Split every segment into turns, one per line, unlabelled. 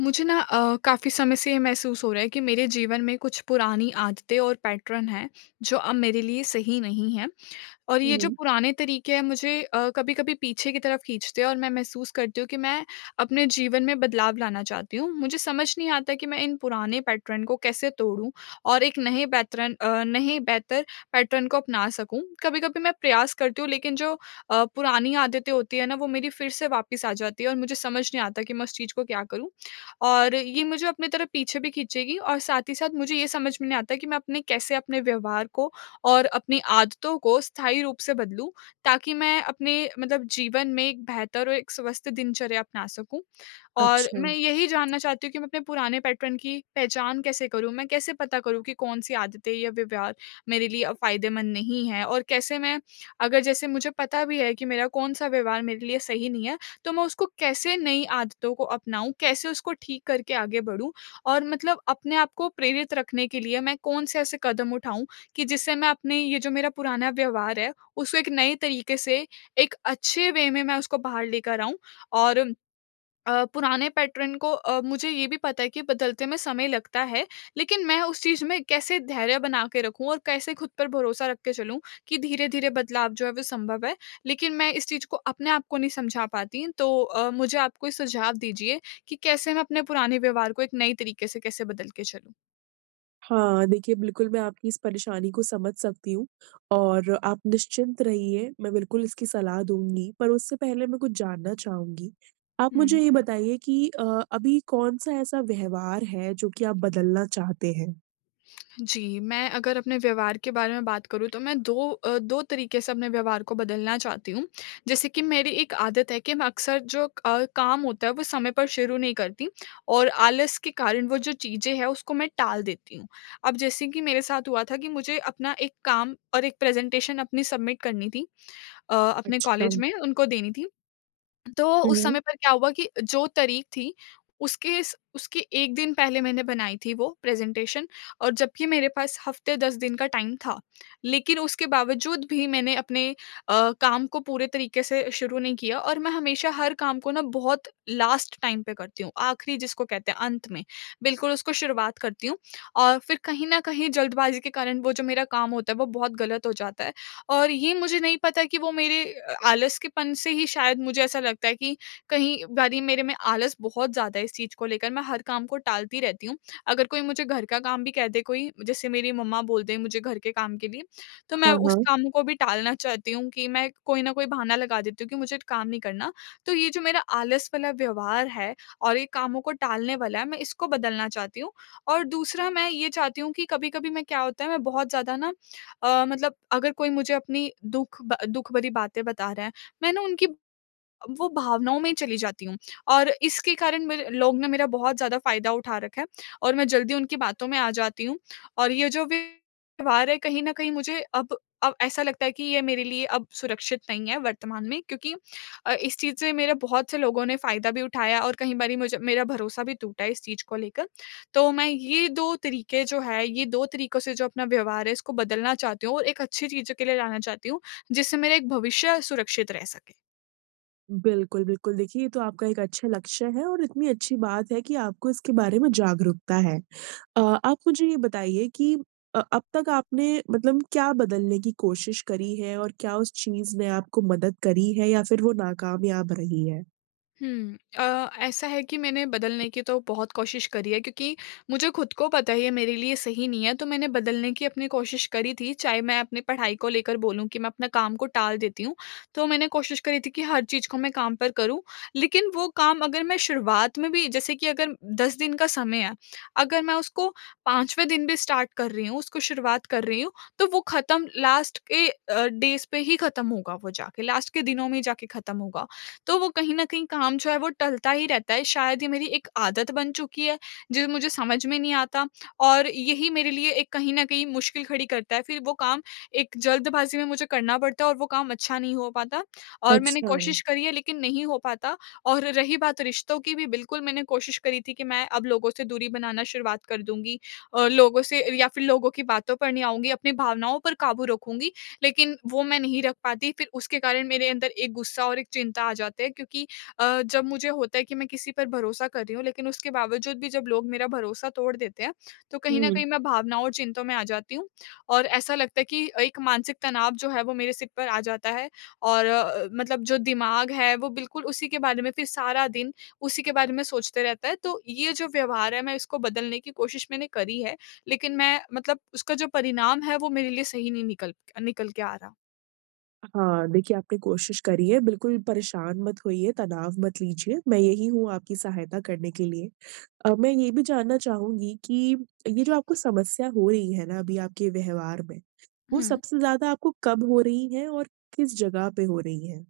मुझे ना काफ़ी समय से ये महसूस हो रहा है कि मेरे जीवन में कुछ पुरानी आदतें और पैटर्न हैं, जो अब मेरे लिए सही नहीं हैं। और ये जो
हुँ।
पुराने तरीके हैं मुझे कभी-कभी पीछे की तरफ खींचते हैं, और मैं महसूस करती हूँ कि मैं अपने जीवन में बदलाव लाना चाहती हूँ। मुझे समझ नहीं आता कि मैं इन पुराने पैटर्न को कैसे तोड़ूँ और एक नए पैटर्न नए बेहतर पैटर्न को अपना सकूँ। कभी-कभी मैं प्रयास करती हूँ, लेकिन जो पुरानी आदतें होती हैं ना, वो मेरी फिर से वापस आ जाती है और मुझे समझ नहीं आता कि मैं उस चीज़ को क्या करूँ? और ये मुझे अपनी तरफ पीछे भी खींचेगी, और साथ ही साथ मुझे ये समझ में नहीं आता कि मैं अपने कैसे अपने व्यवहार को और अपनी आदतों को स्थायी रूप से बदलूँ, ताकि मैं अपने मतलब जीवन में एक बेहतर और एक स्वस्थ दिनचर्या अपना सकूँ। और
अच्छा।
मैं यही जानना चाहती हूँ कि मैं अपने पुराने पैटर्न की पहचान कैसे करूँ? मैं कैसे पता करूँ कि कौन-सी आदतें या व्यवहार मेरे लिए फ़ायदेमंद नहीं है? और कैसे मैं, अगर जैसे मुझे पता भी है कि मेरा कौन-सा व्यवहार मेरे लिए सही नहीं है, तो मैं उसको कैसे नई आदतों को अपनाऊँ? कैसे उसको ठीक करके आगे बढ़ूँ? और मतलब अपने आप को प्रेरित रखने के लिए मैं कौन से ऐसे कदम उठाऊँ कि जिससे मैं अपने ये जो मेरा पुराना व्यवहार है, उसको एक नए तरीके से, एक अच्छे वे में मैं उसको बाहर लेकर आऊँ। और पुराने पैटर्न को मुझे ये भी पता है कि बदलते में समय लगता है, लेकिन मैं उस चीज़ में कैसे धैर्य बना के रखूँ और कैसे खुद पर भरोसा रख के चलूँ कि धीरे-धीरे बदलाव जो है वो संभव है। लेकिन मैं इस चीज़ को अपने आप को नहीं समझा पाती, तो मुझे आप कोई सुझाव दीजिए कि कैसे मैं अपने पुराने व्यवहार को एक नए तरीके से कैसे बदल के चलूँ?
हाँ, देखिए बिल्कुल मैं आपकी इस परेशानी को समझ सकती हूँ और आप निश्चिंत रहिए, मैं बिल्कुल इसकी सलाह दूँगी। पर उससे पहले मैं कुछ जानना चाहूँगी। आप मुझे
हुँ।
ये बताइए कि अभी कौन-सा ऐसा व्यवहार है जो कि आप बदलना चाहते हैं?
जी, मैं अगर अपने व्यवहार के बारे में बात करूँ, तो मैं 2 2 तरीके से अपने व्यवहार को बदलना चाहती हूँ। जैसे कि मेरी एक आदत है कि मैं अक्सर जो काम होता है वो समय पर शुरू नहीं करती, और आलस के कारण वो जो चीज़ें हैं उसको मैं टाल देती हूँ। अब जैसे कि मेरे साथ हुआ था कि मुझे अपना एक काम और एक प्रेज़ेंटेशन अपनी सबमिट करनी थी, अपने
अच्छा।
कॉलेज में उनको देनी थी। तो
हुँ,
उस
हुँ।
समय पर क्या हुआ कि जो तारीख थी उसके 1 दिन पहले मैंने बनाई थी वो प्रेज़ेंटेशन, और जबकि मेरे पास हफ़्ते 10 दिन का टाइम था। लेकिन उसके बावजूद भी मैंने अपने काम को पूरे तरीके से शुरू नहीं किया, और मैं हमेशा हर काम को ना बहुत लास्ट टाइम पे करती हूँ, आखिरी जिसको कहते हैं अंत में, बिल्कुल उसको शुरुआत करती हूँ, और फिर कहीं न कहीं जल्दबाज़ी के कारण वो जो मेरा काम होता है वो बहुत गलत हो जाता है। और ये मुझे नहीं पता कि वो मेरे आलस के पन से ही शायद, मुझे ऐसा लगता है कि कहीं बारी मेरे में आलस बहुत ज़्यादा है, इस चीज़ को लेकर मैं हर काम को टालती रहती हूँ। अगर कोई मुझे घर का काम भी कह दे कोई, जैसे मेरी मम्मा बोल दें मुझे घर के काम के लिए, तो मैं
हाँ,
उस
हाँ।
काम को भी टालना चाहती हूँ कि मैं कोई ना कोई बहाना लगा देती हूँ कि मुझे काम नहीं करना। तो ये जो मेरा आलस वाला व्यवहार है और ये कामों को टालने वाला है, मैं इसको बदलना चाहती हूँ। और दूसरा मैं ये चाहती हूँ कि कभी-कभी मैं क्या होता है, मैं बहुत ज़्यादा ना मतलब, अगर कोई मुझे अपनी दुःख भरी बातें बता रहा है, मैं ना उनकी वो भावनाओं में चली जाती हूँ, और इसके कारण मेरे लोग ने मेरा बहुत ज़्यादा फ़ायदा उठा रखा है, और मैं जल्दी उनकी बातों में आ जाती हूँ। और ये जो व्यवहार है कहीं न कहीं मुझे अब ऐसा लगता है कि ये मेरे लिए अब सुरक्षित नहीं है वर्तमान में, क्योंकि इस चीज़ से मेरे बहुत से लोगों ने फ़ायदा भी उठाया, और कहीं बारी मुझे मेरा भरोसा भी टूटा है इस चीज़ को लेकर। तो मैं ये 2 तरीके जो है, ये 2 तरीकों से जो अपना व्यवहार है इसको बदलना चाहती हूँ और एक अच्छी चीज़ों के लिए लाना चाहती हूँ, जिससे मेरा एक भविष्य सुरक्षित रह सके।
बिल्कुल, बिल्कुल। देखिए, ये तो आपका एक अच्छा लक्ष्य है और इतनी अच्छी बात है कि आपको इसके बारे में जागरूकता है। आप मुझे ये बताइए कि अब तक आपने मतलब क्या बदलने की कोशिश करी है और क्या उस चीज़ ने आपको मदद करी है या फिर वो नाकामयाब रही है?
हुँ। ऐसा है कि मैंने बदलने की तो बहुत कोशिश करी है, क्योंकि मुझे खुद को पता है ये मेरे लिए सही नहीं है, तो मैंने बदलने की अपनी कोशिश करी थी। चाहे मैं अपनी पढ़ाई को लेकर बोलूँ कि मैं अपना काम को टाल देती हूँ, तो मैंने कोशिश करी थी कि हर चीज़ को मैं काम पर करूँ। लेकिन वो काम अगर मैं शुरुआत में भी, जैसे कि अगर 10 दिन का समय है, अगर मैं उसको 5वें दिन भी स्टार्ट कर रही हूँ, उसको शुरुआत कर रही हूँ, तो वो ख़त्म लास्ट के डेज़ पे ही ख़त्म होगा वो जाके, लास्ट के दिनों में ही जाके ख़त्म होगा। तो वो कहीं न कहीं काम जो है वो टलता ही रहता है। शायद ये मेरी एक आदत बन चुकी है, जो मुझे समझ में नहीं आता, और यही मेरे लिए एक कहीं न कहीं मुश्किल खड़ी करता है। फिर वो काम एक जल्दबाज़ी में मुझे करना पड़ता है और वो काम अच्छा नहीं हो पाता, और मैंने
अच्छा,
कोशिश करी है लेकिन नहीं हो पाता। और रही बात रिश्तों की भी, बिल्कुल मैंने कोशिश करी थी कि मैं अब लोगों से दूरी बनाना शुरुआत कर दूँगी। लोगों से या फिर लोगों की बातों पर नहीं आऊँगी, अपनी भावनाओं पर काबू रखूँगी, लेकिन वो मैं नहीं रख पाती। फिर उसके कारण मेरे अंदर एक गुस्सा और एक चिंता आ जाते हैं, क्योंकि जब मुझे होता है कि मैं किसी पर भरोसा कर रही हूँ, लेकिन उसके बावजूद भी जब लोग मेरा भरोसा तोड़ देते हैं, तो कहीं ना
हुँ।
कहीं मैं भावनाओं और चिंताओं में आ जाती हूँ। और ऐसा लगता है कि एक मानसिक तनाव जो है वो मेरे सिर पर आ जाता है, और मतलब जो दिमाग है वो बिल्कुल उसी के बारे में फिर सारा दिन उसी के बारे में सोचते रहता है। तो ये जो व्यवहार है मैं इसको बदलने की कोशिश मैंने करी है, लेकिन मैं मतलब उसका जो परिणाम है वो मेरे लिए सही नहीं निकल निकल के आ रहा।
हाँ, देखिए, आपने कोशिश करी है, बिल्कुल परेशान मत होइए, तनाव मत लीजिए, मैं यही हूँ आपकी सहायता करने के लिए। मैं ये भी जानना चाहूँगी कि ये जो आपको समस्या हो रही है ना अभी आपके व्यवहार में, वो
हुँ,
सबसे ज़्यादा आपको कब हो रही है और किस जगह पे हो रही है?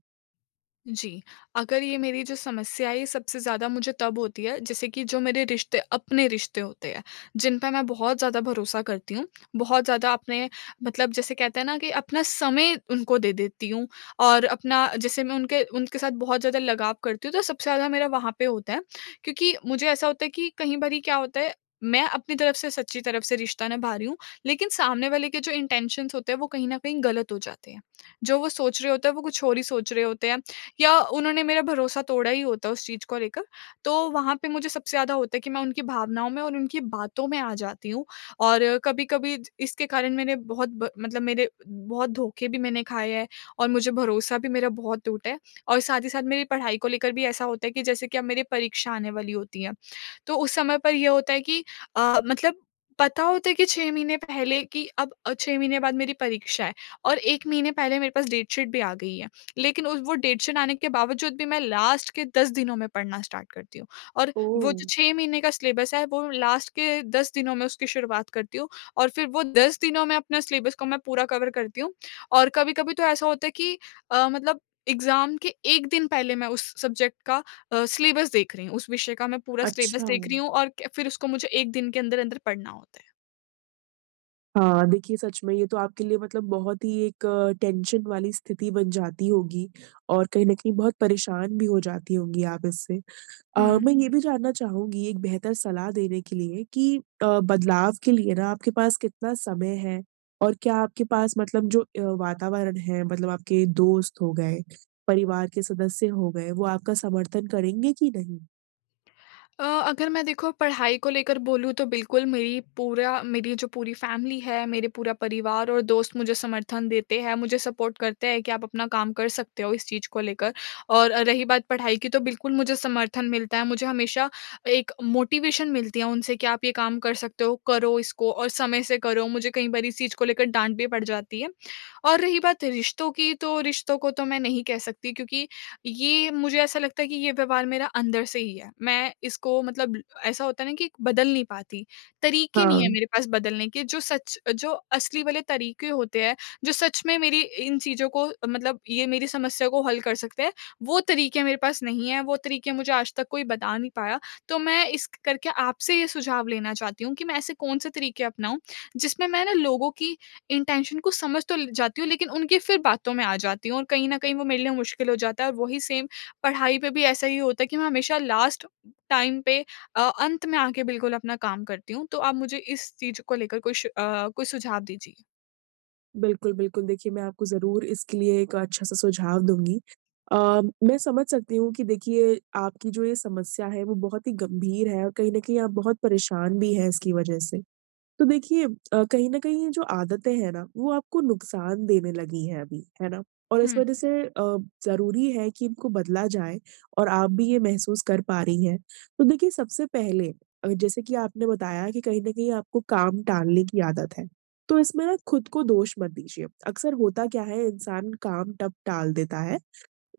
जी, अगर ये मेरी जो समस्या है, ये सबसे ज़्यादा मुझे तब होती है, जैसे कि जो मेरे रिश्ते अपने रिश्ते होते हैं, जिन पे मैं बहुत ज़्यादा भरोसा करती हूँ, बहुत ज़्यादा अपने मतलब जैसे कहते हैं ना कि अपना समय उनको दे देती हूँ, और अपना जैसे मैं उनके उनके साथ बहुत ज़्यादा लगाव करती हूँ, तो सबसे ज़्यादा मेरा वहाँ पे होता है। क्योंकि मुझे ऐसा होता है कि कई बारी क्या होता है, मैं अपनी तरफ से सच्ची तरफ से रिश्ता निभा रही हूँ, लेकिन सामने वाले के जो इंटेंशन्स होते हैं, वो कहीं न कहीं गलत हो जाते हैं। जो वो सोच रहे होते हैं, वो कुछ और ही सोच रहे होते हैं। या उन्होंने मेरा भरोसा तोड़ा ही होता उस चीज़ को लेकर। तो वहाँ पे मुझे सबसे ज़्यादा होता है कि मैं उनकी भावनाओं में और उनकी बातों में आ जाती हूँ, और कभी-कभी ज इसके कारण मैंने बहुत ब मतलब मेरे बहुत धोखे भी मैंने खाए हैं, और मुझे भरोसा भी मेरा बहुत टूटा है। और साथ ही साथ मेरी पढ़ाई को लेकर भी ऐसा होता है कि जैसे कि अब मेरी परीक्षा आने वाली होती है, तो उस समय पर ये होता है कि मतलब पता होता है कि 6 महीने पहले कि अब 6 महीने बाद मेरी परीक्षा है, और 1 महीने पहले मेरे पास डेट शीट भी आ गई है। लेकिन उस वो डेडशीट आने के बावजूद भी मैं लास्ट के 10 दिनों में पढ़ना स्टार्ट करती हूँ, और
ओह!
वो जो 6 महीने का सिलेबस है, वो लास्ट के 10 दिनों में उसकी शुरुआत करती हूँ, और फिर वो 10 दिनों में अपने सिलेबस को मैं पूरा कवर करती हूँ। और कभी-कभी तो ऐसा होता है कि मतलब एग्ज़ाम के 1 दिन पहले मैं उस सब्जेक्ट का सिलेबस देख रही हूँ, उस विषय का मैं पूरा सिलेबस
अच्छा।
देख रही हूँ, और क फिर उसको मुझे 1 दिन के अंदर-अंदर पढ़ना होता है।
हाँ, देखिए, सच में ये तो आपके लिए मतलब बहुत ही एक टेंशन वाली स्थिति बन जाती होगी और कहीं न कहीं बहुत परेशान भी हो जाती होंगी आप इससे।
हुँ।
मैं ये भी जानना चाहूँगी एक बेहतर सलाह देने के लिए, कि बदलाव के लिए ना आपके पास कितना समय है? और क्या आपके पास मतलब जो वातावरण है, मतलब आपके दोस्त हो गए, परिवार के सदस्य हो गए, वो आपका समर्थन करेंगे कि नहीं?
अ, अगर मैं देखो पढ़ाई को लेकर बोलूँ, तो बिल्कुल मेरी पूरा मेरी जो पूरी फैमिली है, मेरे पूरा परिवार और दोस्त मुझे समर्थन देते हैं, मुझे सपोर्ट करते हैं कि आप अपना काम कर सकते हो इस चीज़ को लेकर। और रही बात पढ़ाई की, तो बिल्कुल मुझे समर्थन मिलता है, मुझे हमेशा एक मोटिवेशन मिलती है उनसे कि आप ये काम कर सकते हो, करो इसको और समय से करो। मुझे कई बार इस चीज़ को लेकर डाँट भी पड़ जाती है। और रही बात रिश्तों की, तो रिश्तों को तो मैं नहीं कह सकती, क्योंकि ये मुझे ऐसा लगता है कि ये व्यवहार मेरा अंदर से ही है। मैं इसको मतलब ऐसा होता है ना कि बदल नहीं पाती। तरीके नहीं है
हाँ।
मेरे पास बदलने के, जो सच जो असली वाले तरीके होते हैं, जो सच में मेरी इन चीज़ों को, मतलब ये मेरी समस्या को हल कर सकते हैं, वो तरीके मेरे पास नहीं है, वो तरीके मुझे आज तक कोई बता नहीं पाया। तो मैं इस करके आपसे ये सुझाव लेना चाहती हूँ कि मैं ऐसे कौन-से तरीके अपनाऊँ, जिसमें मैं ना लोगों की इंटेंशन को समझ तो ल जाती हूँ, लेकिन उनकी फिर बातों में आ जाती हूँ और कहीं न कहीं वो मेरे लिए मुश्किल हो जाता है, और वही सेम पढ़ाई पे भी ऐसा ही होता है कि मैं हमेशा लास्ट टाइम पे अंत में आके बिल्कुल अपना काम करती हूँ। तो आप मुझे इस चीज़ को लेकर कुछ कोई सुझाव दीजिए।
बिल्कुल, बिल्कुल। देखिए, मैं आपको ज़रूर इसके लिए एक अच्छा-सा सुझाव दूँगी। मैं समझ सकती हूँ कि देखिए, आपकी जो ये समस्या है, वो बहुत ही गंभीर है और कहीं न कहीं आप बहुत परेशान भी हैं इसकी वजह से। तो देखिए, कहीं न कहीं ये जो आदतें हैं ना, वो आपको नुकसान देने लगी हैं अभी, है ना? और इस
हुँ,
वजह से ज़रूरी है कि इनको बदला जाए और आप भी ये महसूस कर पा रही हैं। तो देखिए, सबसे पहले जैसे कि आपने बताया कि कहीं न कहीं आपको काम टालने की आदत है, तो इसमें ना खुद को दोष मत दीजिए। अक्सर होता क्या है, इंसान काम तब टाल देता है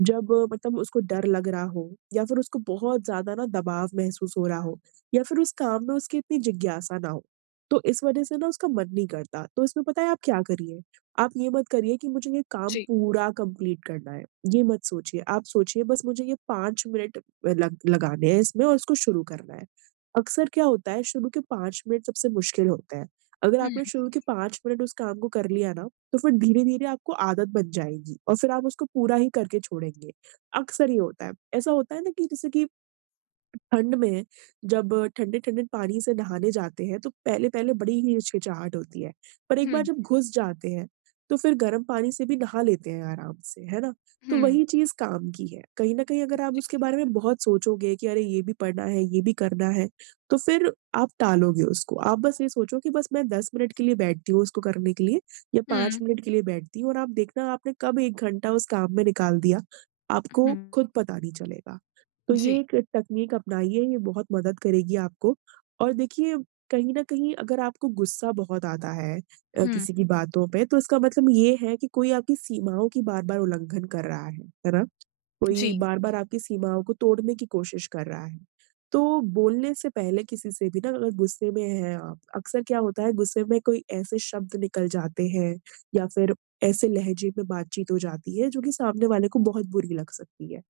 जब मतलब उसको डर लग रहा हो या फिर उसको बहुत ज़्यादा ना दबाव महसूस हो रहा हो या फिर उस काम में उसकी इतनी जिज्ञासा ना हो। तो इस वज़ह से ना उसका मन नहीं करता। तो इसमें पता है आप क्या करिए? आप ये मत करिए कि मुझे ये काम
जी।
पूरा कंप्लीट करना है, ये मत सोचिए। आप सोचिए बस मुझे ये 5 मिनट लग लगाने हैं इसमें और इसको शुरू करना है। अक्सर क्या होता है, शुरू के 5 मिनट सबसे मुश्किल होते हैं। अगर
हुँ,
आपने शुरू के 5 मिनट उस काम को कर लिया ना, तो फिर धीरे-धीरे आपको आदत बन जाएगी और फिर आप उसको पूरा ही करके छोड़ेंगे। अक्सर ये होता है। ऐसा होता है ना कि जैसे कि ठंड में जब ठंडे-ठंडे पानी से नहाने जाते हैं, तो पहले-पहले बड़ी ही हिचकिचाहट होती है। पर एक
हुँ,
बार जब घुस जाते हैं, तो फिर गर्म पानी से भी नहा लेते हैं आराम से, है ना? तो
हुँ,
वही चीज़ काम की है। कहीं न कहीं अगर आप
जी।
उसके बारे में बहुत सोचोगे कि अरे, ये भी पढ़ना है, ये भी करना है, तो फिर आप टालोगे उसको। आप बस ये सोचो कि बस मैं 10 मिनट के लिए बैठती हूँ उसको करने के लिए, या 5
हुँ,
मिनट के लिए बैठती हूँ, और आप देखना आपने कब 1 घंटा उस काम में निकाल दिया,
हुँ,
आपको खुद पता नहीं चलेगा। तो ये
जी।
एक तकनीक अपनाइए, ये बहुत मदद करेगी आपको। और देखिए, कहीं न कहीं अगर आपको गुस्सा बहुत आता है
हुँ,
किसी की बातों पे, तो इसका मतलब ये है कि कोई आपकी सीमाओं की बार-बार उल्लंघन कर रहा है ना? कोई
जी,
बार-बार आपकी सीमाओं को तोड़ने की कोशिश कर रहा है। तो बोलने से पहले किसी से भी ना, अगर गुस्से में हैं आप, अक्सर क्या होता है, गुस्से में कोई ऐसे शब्द निकल जाते हैं या फिर ऐसे लहजे में बातचीत हो जाती है, जो कि सामने वाले को बहुत बुरी लग सकती है।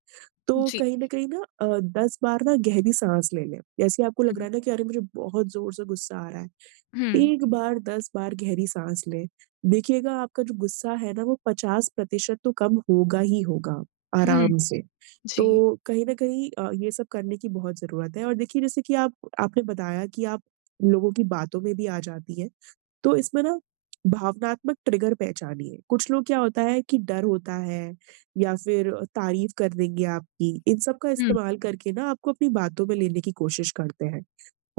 तो
जी।
कहीं न कहीं ना 10 बार ना गहरी साँस ले लें। जैसे आपको लग
हुँ,
रहा है ना कि अरे, मुझे बहुत ज़ोर से गुस्सा आ रहा है,
हुँ,
1 बार 10 बार गहरी साँस लें। देखिएगा, आपका जो गुस्सा है ना वो 50% तो कम होगा ही होगा,
हुँ,
आराम से।
जी।
तो कहीं न कहीं ये सब करने की बहुत ज़रूरत है और देखिए जैसे कि आप आपने बताया कि आप लोगों की बातों में भी आ जाती हैं। तो इसमें ना भावनात्मक ट्रिगर पहचानिए। कुछ लोग क्या होता है कि डर होता है या फिर तारीफ कर देंगे आपकी। इन सब का
हुँ,
इस्तेमाल करके ना आपको अपनी बातों में लेने की कोशिश करते हैं।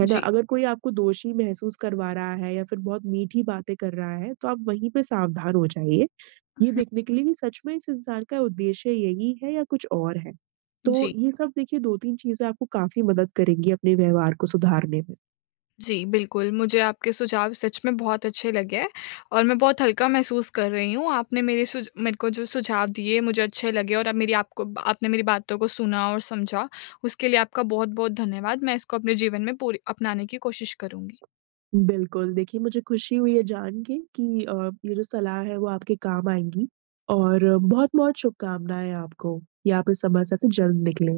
है ना?
जी।
अगर कोई आपको दोषी महसूस करवा रहा है या फिर बहुत मीठी बातें कर रहा है, तो आप वहीं पे सावधान हो जाइए। ये
हुँ,
देखने के लिए कि सच में इस इंसान का उद्देश्य यही है या कुछ और है। तो
जी।
ये सब देखिए, 2-3 चीज़ें आपको काफ़ी मदद करेंगी अपने व्यवहार को सुधारने में।
जी, बिल्कुल, मुझे आपके सुझाव सच में बहुत अच्छे लगे, और मैं बहुत हल्का महसूस कर रही हूँ। आपने मेरे को जो सुझाव दिए मुझे अच्छे लगे, और अब मेरी आपको आपने मेरी बातों को सुना और समझा, उसके लिए आपका बहुत-बहुत धन्यवाद। मैं इसको अपने जीवन में पूरी अपनाने की कोशिश करूँगी।
बिल्कुल, देखिए मुझे खुशी हुई है जान के कि ये जो सलाह है वो आपके काम आएँगी और बहुत-बहुत शुभकामनाएँ आपको, कि आप इस समस्या से जल्द निकलें।